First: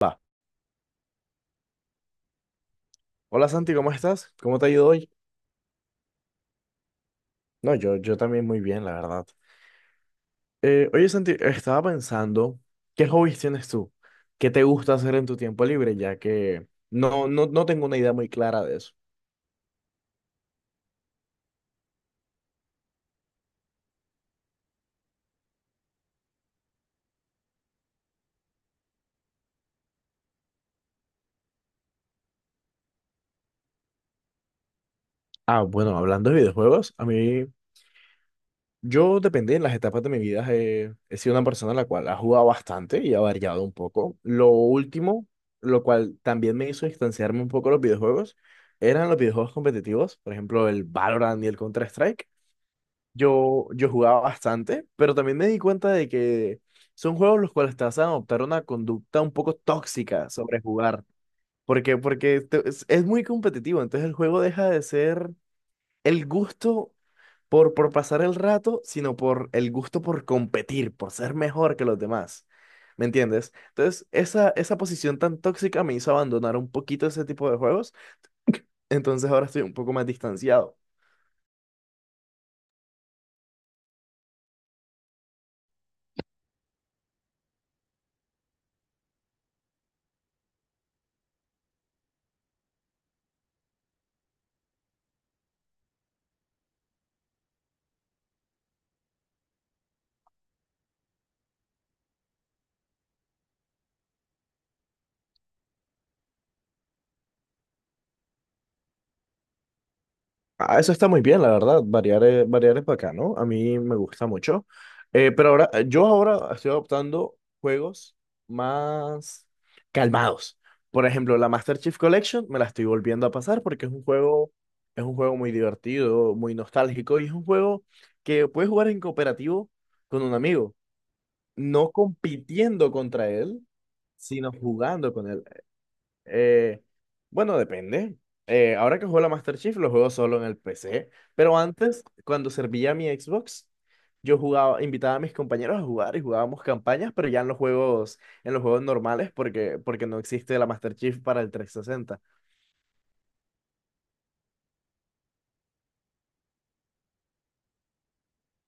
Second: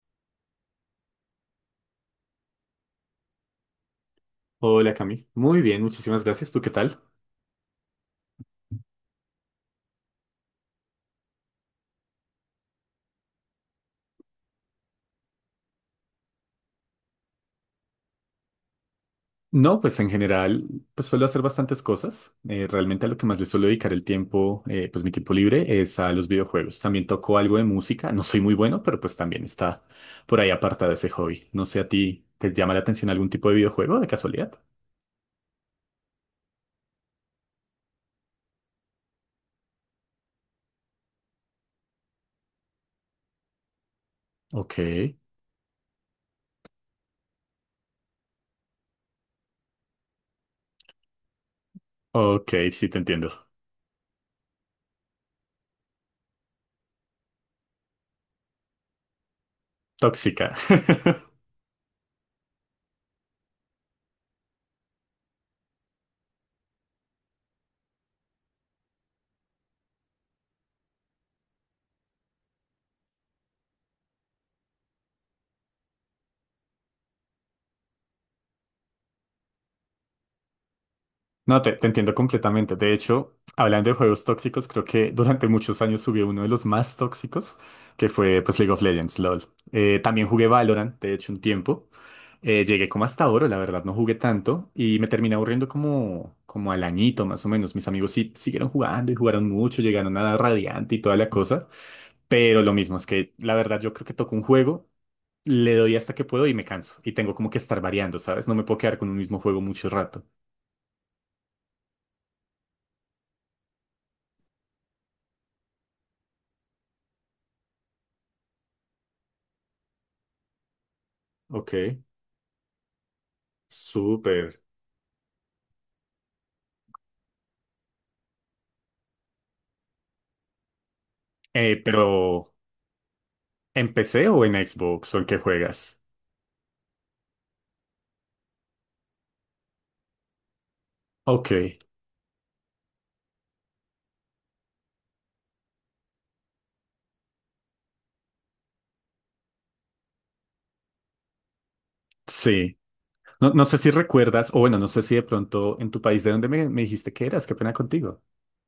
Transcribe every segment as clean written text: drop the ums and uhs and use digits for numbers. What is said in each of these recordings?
Va. Hola Santi, ¿cómo estás? ¿Cómo te ha ido Hola hoy? Cami, muy bien, muchísimas gracias. ¿Tú qué tal? No, yo también muy bien, la verdad. Oye Santi, estaba pensando, ¿qué hobbies tienes tú? ¿Qué te gusta hacer en tu tiempo libre? Ya que no tengo una idea muy clara de eso. No, pues en general, pues suelo hacer bastantes cosas. Realmente a lo que más le suelo dedicar el tiempo, pues mi tiempo libre es a los videojuegos. También toco algo de música, no soy muy bueno, pero pues también está por ahí apartado ese hobby. No sé a ti, ¿te llama la atención algún tipo de videojuego de casualidad? Ah, bueno, hablando de videojuegos, a mí, yo depende en las etapas de mi vida, he sido una persona la cual ha jugado bastante y ha variado un poco. Lo Ok, último, lo cual también me hizo distanciarme un poco de los videojuegos, eran los videojuegos competitivos, por ejemplo, el Valorant y el Counter-Strike. ok, sí te entiendo. Yo jugaba bastante, pero también me di cuenta de que son juegos los cuales te hacen adoptar una conducta un poco tóxica Tóxica. sobre jugar. ¿Por qué? Porque es muy competitivo, entonces el juego deja de ser el gusto por pasar el rato, sino por el gusto por competir, por ser mejor que los demás. ¿Me entiendes? Entonces, esa posición tan tóxica me hizo abandonar un poquito ese tipo de juegos, entonces ahora estoy un poco más distanciado. No, te entiendo completamente. De hecho, hablando de juegos tóxicos, creo que durante muchos años jugué uno de los más tóxicos, que fue pues League of Legends, LOL. También jugué Valorant, de hecho, un tiempo. Llegué como hasta oro, la verdad, no jugué tanto y me terminé aburriendo como al añito más o menos. Mis amigos sí siguieron jugando y jugaron mucho, llegaron a Radiante y toda la cosa, pero lo mismo es que la verdad yo creo que toco un juego, le doy hasta que puedo y me canso y tengo como que estar variando, ¿sabes? No me puedo quedar con un mismo juego mucho rato. Ah, eso está muy bien, la verdad. Variar es bacano. A mí me gusta mucho. Pero ahora, yo ahora estoy adoptando juegos más calmados. Por ejemplo, la Master Chief Ok. Collection me la estoy volviendo a pasar porque Súper. es un juego muy divertido, muy nostálgico y es un juego que puedes jugar en cooperativo con un amigo, Eh, no pero, compitiendo contra él, ¿En PC o sino en jugando Xbox o en con qué él. juegas? Eh, bueno, depende. Ahora que juego la Master Chief, lo juego solo en el PC. Pero Ok, antes, cuando servía mi Xbox, yo jugaba, invitaba a mis compañeros a jugar y jugábamos campañas, pero ya en los juegos normales, porque no existe la Master Chief para el trescientos sesenta. sí. No, no sé si recuerdas, o bueno, no sé si de pronto en tu país de donde me dijiste que eras, qué pena contigo.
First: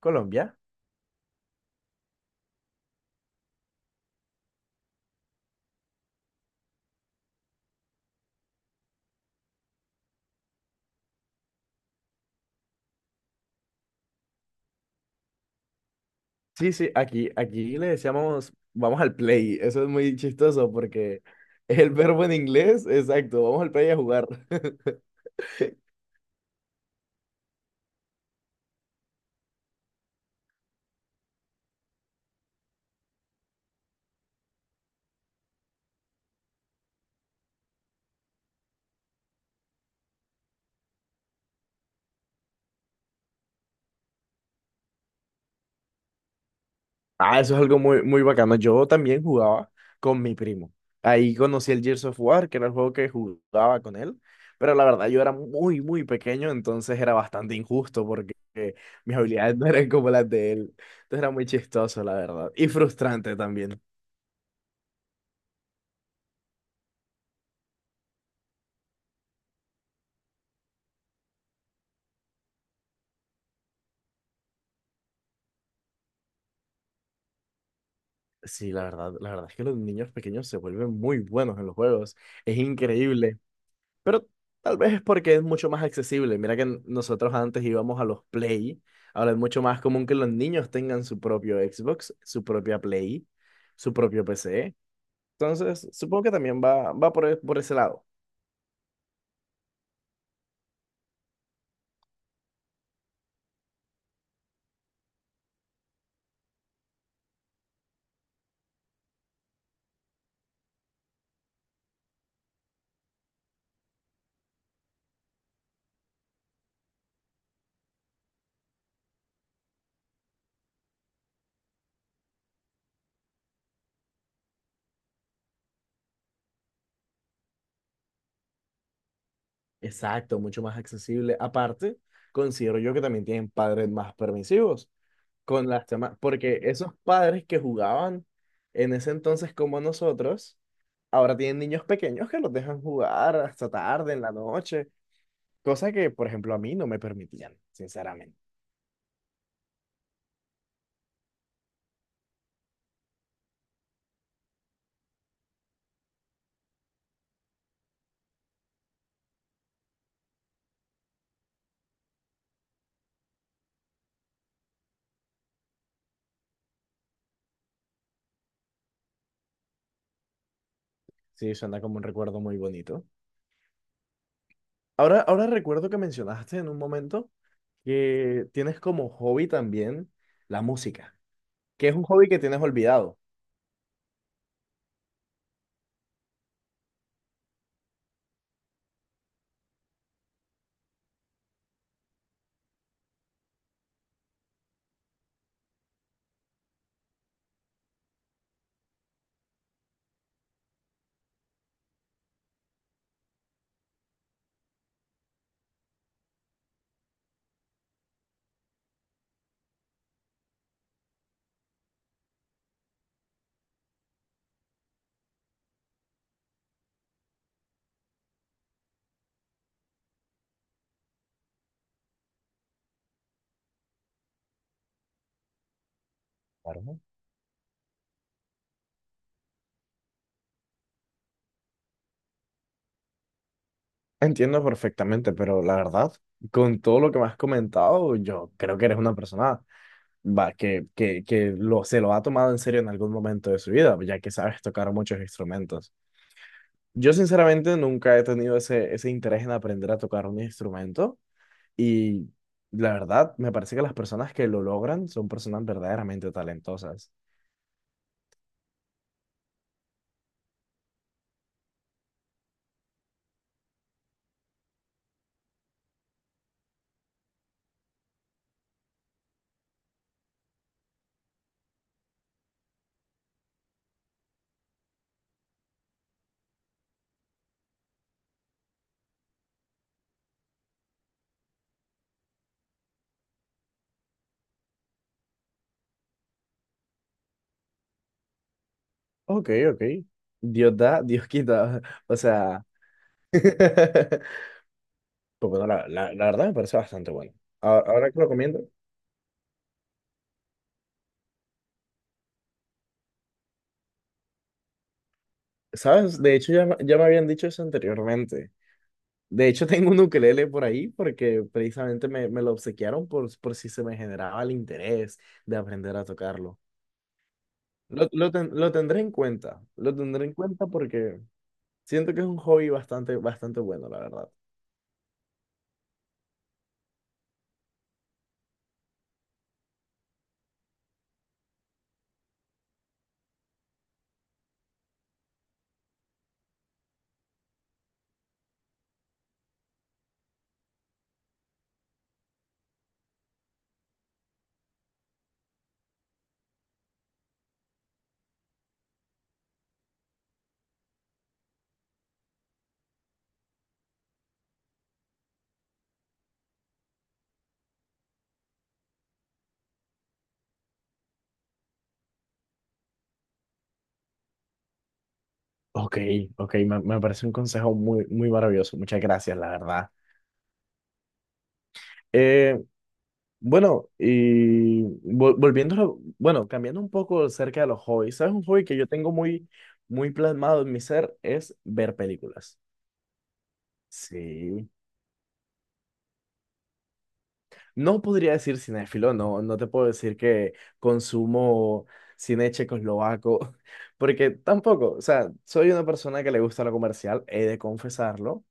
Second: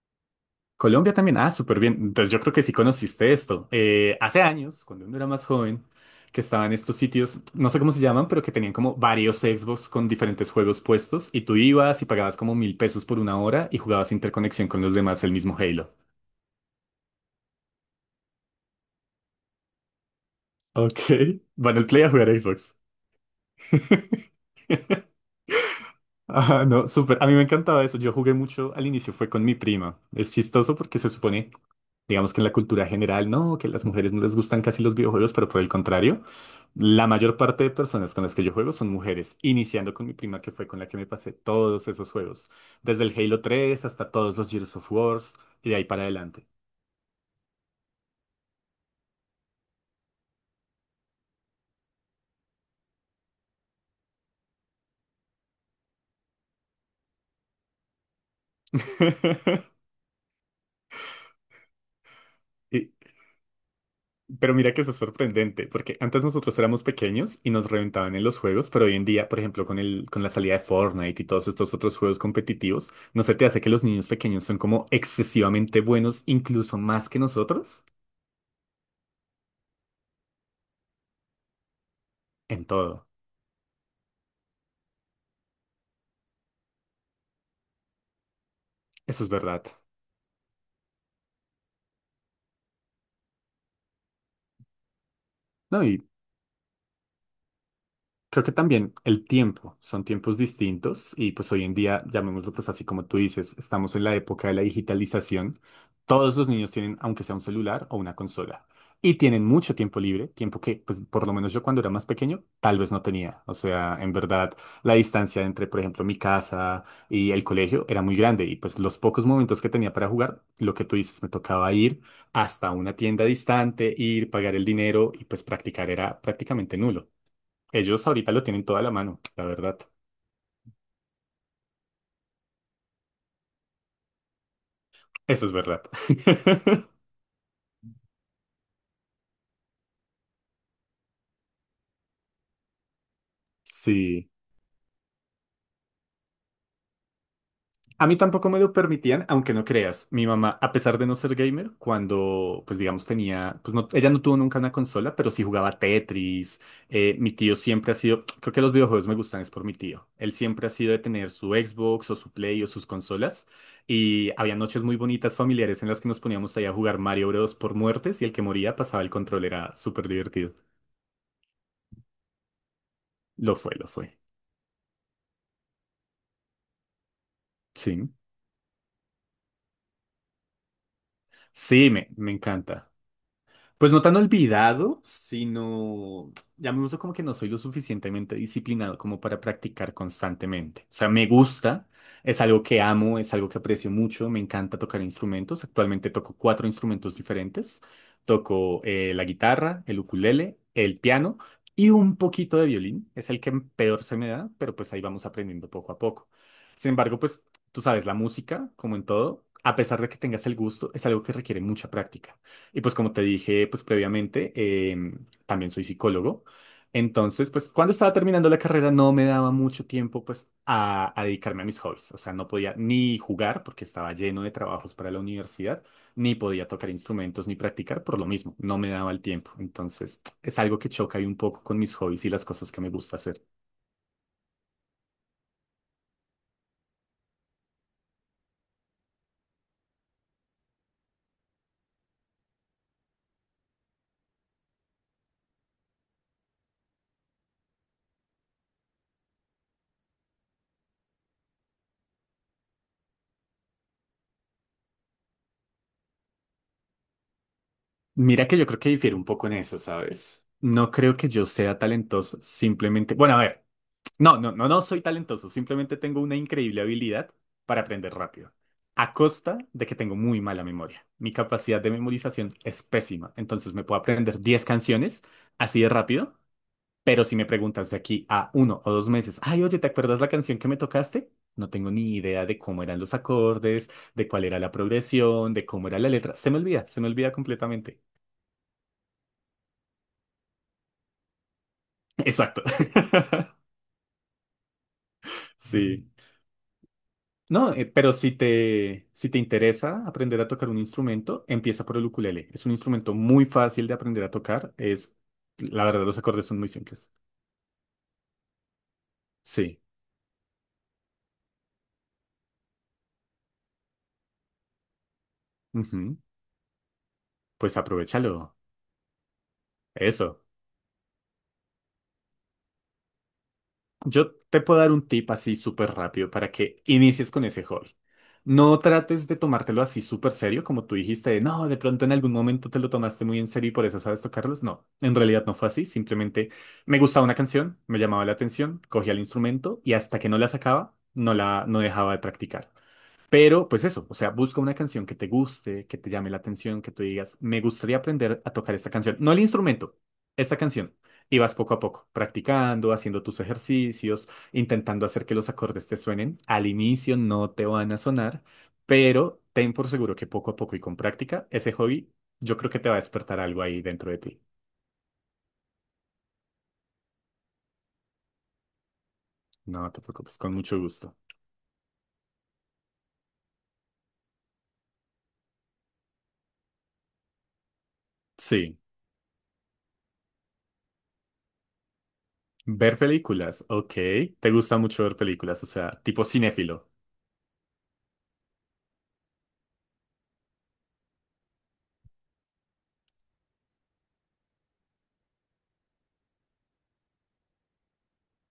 Colombia. Colombia también, ah, súper bien. Entonces yo creo que sí conociste esto. Hace años, cuando uno era más joven, que estaban estos sitios, no sé cómo se llaman, pero que tenían como varios Xbox con diferentes juegos puestos y tú ibas y pagabas como mil pesos por una hora y jugabas interconexión con los demás el mismo Halo. Sí, sí, aquí le decíamos, vamos al play. Eso es muy chistoso Ok, porque van al el play a verbo jugar en Xbox. inglés, exacto, vamos al play a jugar. Ajá, no, súper. A mí me encantaba eso. Yo jugué mucho al inicio, fue con mi prima. Es chistoso porque se supone, digamos que en la cultura general, no, que las mujeres no les gustan casi los videojuegos, pero por el contrario, la mayor parte de personas con las que yo juego son mujeres, iniciando con mi prima que fue con la que me pasé todos esos juegos, desde el Halo tres hasta todos los Gears of Wars y de ahí para adelante. Ah, eso es algo muy, muy bacano. Yo también jugaba con mi primo. Ahí conocí el Gears of War, que era el juego que jugaba con él. Pero la verdad, yo era muy, muy pequeño, entonces era bastante injusto porque mis habilidades no eran como las de él. Entonces era muy chistoso, la verdad. Y Y, frustrante también. Pero mira que eso es sorprendente, porque antes nosotros éramos pequeños y nos reventaban en los juegos, pero hoy en día, por ejemplo, con la salida de Fortnite y todos estos otros juegos competitivos, ¿no se te hace que los niños pequeños son como excesivamente buenos, incluso más que nosotros? Sí, la verdad es que los niños pequeños se vuelven muy buenos en los juegos. Es En todo. increíble. Pero tal vez es porque es mucho más accesible. Mira que nosotros antes íbamos a los Play. Eso es Ahora es mucho verdad. más común que los niños tengan su propio Xbox, su propia Play, su propio PC. No, Entonces, y supongo que también va por por ese lado. Creo que también el tiempo, son tiempos distintos y pues hoy en día, llamémoslo pues así como tú dices, estamos en la época de la digitalización. Todos los niños tienen, aunque sea un celular o una consola, y tienen mucho tiempo libre, tiempo que pues por lo menos yo cuando era más pequeño tal vez no tenía. O sea, en verdad la distancia entre, por ejemplo, mi casa y el colegio era muy grande y pues los pocos momentos que tenía para jugar, lo que tú dices, me tocaba ir hasta una tienda distante, ir, pagar el dinero y pues practicar era prácticamente nulo. Ellos ahorita lo tienen toda la mano, la verdad. Exacto, mucho más accesible. Aparte, considero yo que también tienen padres más permisivos Eso es con verdad. las demás, porque esos padres que jugaban en ese entonces como nosotros, ahora tienen niños pequeños que los dejan jugar hasta tarde en Sí. la noche. Cosa que, por ejemplo, a mí no me permitían, A mí sinceramente. tampoco me lo permitían, aunque no creas. Mi mamá, a pesar de no ser gamer, cuando, pues digamos, tenía, pues no, ella no tuvo nunca una consola, pero sí jugaba Tetris. Mi tío siempre ha sido, creo que los videojuegos me gustan, es por mi tío. Él siempre ha sido de tener su Xbox o su Play o sus consolas. Y había noches muy bonitas familiares en las que nos poníamos ahí a jugar Mario Bros. Por muertes y el que moría pasaba el control, era súper divertido. Sí, suena como un recuerdo muy bonito. Lo fue, lo fue. Ahora, ahora recuerdo que mencionaste en un momento Sí. que tienes como hobby también la música, que Sí, es un me, hobby me que tienes encanta. olvidado. Pues no tan olvidado, sino ya me gusta como que no soy lo suficientemente disciplinado como para practicar constantemente. O sea, me gusta, es algo que amo, es algo que aprecio mucho, me encanta tocar instrumentos. Actualmente toco cuatro instrumentos diferentes. Toco la guitarra, el ukulele, el piano y un poquito de violín. Es el que peor se me da, pero pues ahí vamos aprendiendo poco a poco. Sin embargo, pues tú sabes, la música, como en todo, a pesar de que tengas el gusto, es algo que requiere mucha práctica. Y pues como te dije pues previamente, también soy psicólogo. Entonces, pues cuando estaba terminando la carrera no me daba mucho tiempo pues a dedicarme a mis hobbies. O sea, no podía ni jugar porque estaba lleno de trabajos para la universidad, ni podía tocar Claro. instrumentos ni practicar por lo mismo. No me daba el tiempo. Entonces, es algo que choca ahí un poco con mis hobbies y las cosas que me gusta hacer. Entiendo perfectamente, pero la verdad, con todo lo que me has comentado, yo creo que eres una persona va, que se lo ha tomado en serio en algún momento de su vida, ya que sabes tocar muchos instrumentos. Yo sinceramente nunca he tenido ese interés en aprender a tocar un instrumento, y la verdad, me parece que las personas que lo logran son personas verdaderamente talentosas. Mira que yo creo que difiere un poco en eso, ¿sabes? No creo que yo sea talentoso, simplemente, bueno, a ver. No, soy talentoso, simplemente tengo una increíble habilidad para aprender rápido, a costa de que tengo muy mala memoria. Mi capacidad de memorización es pésima, entonces me puedo aprender 10 canciones así de rápido, pero si me preguntas de aquí a uno o dos meses, ay, oye, ¿te acuerdas la canción que me tocaste? No tengo ni idea de cómo eran los acordes, de cuál era la progresión, de cómo era la letra. Se me olvida completamente. Ok, ok. Dios da, Dios quita. O Exacto. sea, pues bueno, Sí. La verdad me parece bastante bueno. No, Ahora, pero que lo comiendo, si te interesa aprender a tocar un instrumento, empieza por el ukulele. Es un instrumento muy fácil de aprender a tocar. Es, la verdad, los ¿sabes? De acordes hecho, son ya, muy ya me simples. habían dicho eso anteriormente. De hecho, Sí. tengo un ukelele por ahí porque precisamente me lo obsequiaron por si se me generaba el interés de aprender a Ujú. tocarlo. Pues aprovéchalo. Lo tendré en cuenta, lo tendré en Eso. cuenta porque siento que es un hobby bastante, bastante bueno, la verdad. Yo te puedo dar un tip así súper rápido para que inicies con ese hobby. No trates de tomártelo así súper serio, como tú dijiste, de, no, de pronto en algún momento te lo tomaste muy en serio y por eso sabes tocarlos. No, en realidad no fue así. Simplemente me gustaba una canción, me llamaba la atención, cogía el instrumento y hasta que no la sacaba, no dejaba de practicar. Pero, pues eso, o sea, busca una canción que te guste, que te llame la atención, que tú digas, me gustaría aprender a tocar esta canción. No el instrumento, esta canción. Y vas poco a poco, practicando, haciendo tus ejercicios, intentando hacer que los acordes te suenen. Al inicio no te van a sonar, pero ten por seguro que poco a poco y con práctica, ese hobby, yo creo que te va a despertar algo ahí dentro de ti. Ok, ok, me parece un consejo muy, muy maravilloso. Muchas gracias, la No verdad. te preocupes, con mucho gusto. Eh, bueno, y volviéndolo, bueno, cambiando un poco acerca de los hobbies, ¿sabes? Un hobby que Sí, yo tengo muy, muy plasmado en mi ser es ver películas. ver películas, ok. Te Sí. gusta mucho ver películas, o sea, tipo cinéfilo, No podría decir cinéfilo, no te puedo decir que consumo cine checoslovaco, porque tampoco, o sea, soy una persona que le gusta lo comercial, he de confesarlo.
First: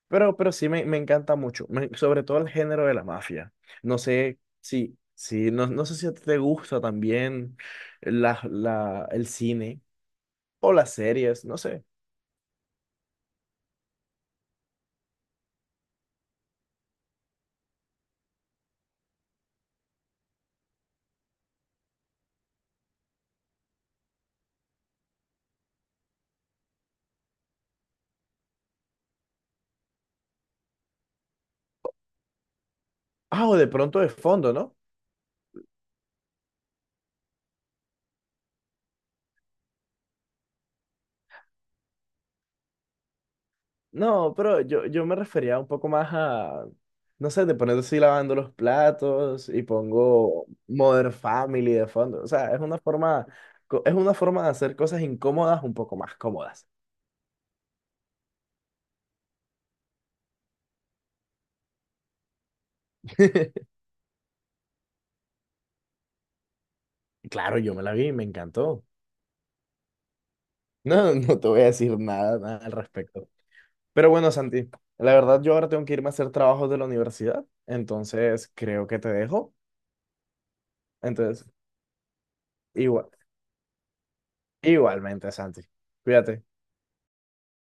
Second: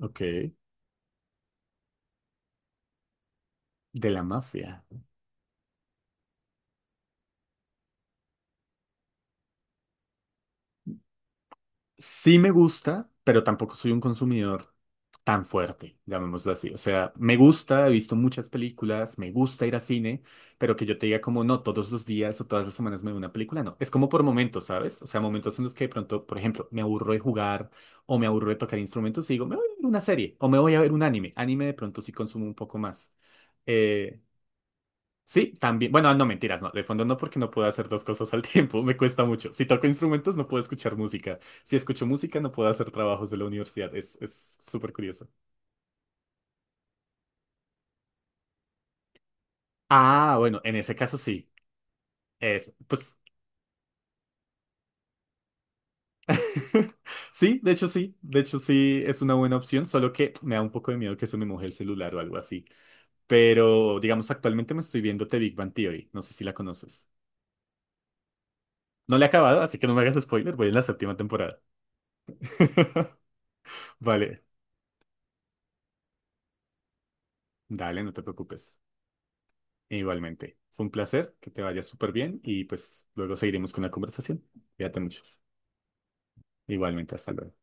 ok. Pero sí me encanta mucho, sobre todo el género de la mafia. No De la sé mafia. si, si no sé si a ti te gusta también el cine o las series, no sé. Sí me gusta, pero tampoco soy un consumidor tan fuerte, llamémoslo así. O sea, me gusta, he visto muchas películas, me gusta ir a cine, pero que yo te diga como no, todos los días o todas las semanas me veo una película, no. Es como por momentos, ¿sabes? O sea, momentos en los que de pronto, por ejemplo, me aburro de jugar o me aburro de tocar instrumentos y digo, me voy a ver una serie o me voy a ver un anime. Anime de pronto sí consumo un poco más. Ah, o de pronto de Eh, fondo, ¿no? Sí, también. Bueno, no mentiras, no. De fondo no, porque no puedo hacer dos cosas al tiempo. Me cuesta mucho. Si toco instrumentos, no puedo escuchar música. Si escucho música, no puedo hacer trabajos de la universidad. No, Es pero yo, súper yo me curioso. refería un poco más a, no sé, de poner así lavando los platos y Ah, pongo bueno, en ese Modern caso sí. Family de fondo. O sea, es Es, una pues. forma, es una forma de hacer cosas incómodas un poco más cómodas. Sí, de hecho sí. De hecho sí es una buena opción, solo que me da un poco de miedo que se me moje el celular o algo así. Pero, digamos, actualmente me estoy viendo The Big Bang Theory. No sé si la conoces. Claro, yo me la vi y me encantó. No la he acabado, así que no me hagas spoiler. Voy en la No, séptima no te temporada. voy a decir nada, nada al respecto. Pero bueno, Vale, Santi, la verdad yo ahora tengo que irme a hacer trabajos de la universidad, dale, no te entonces preocupes. creo que te dejo. Igualmente, fue un placer, Entonces, que te vaya súper bien y pues igual, luego seguiremos con la conversación. Cuídate mucho. igualmente, Santi, cuídate. Igualmente, hasta luego.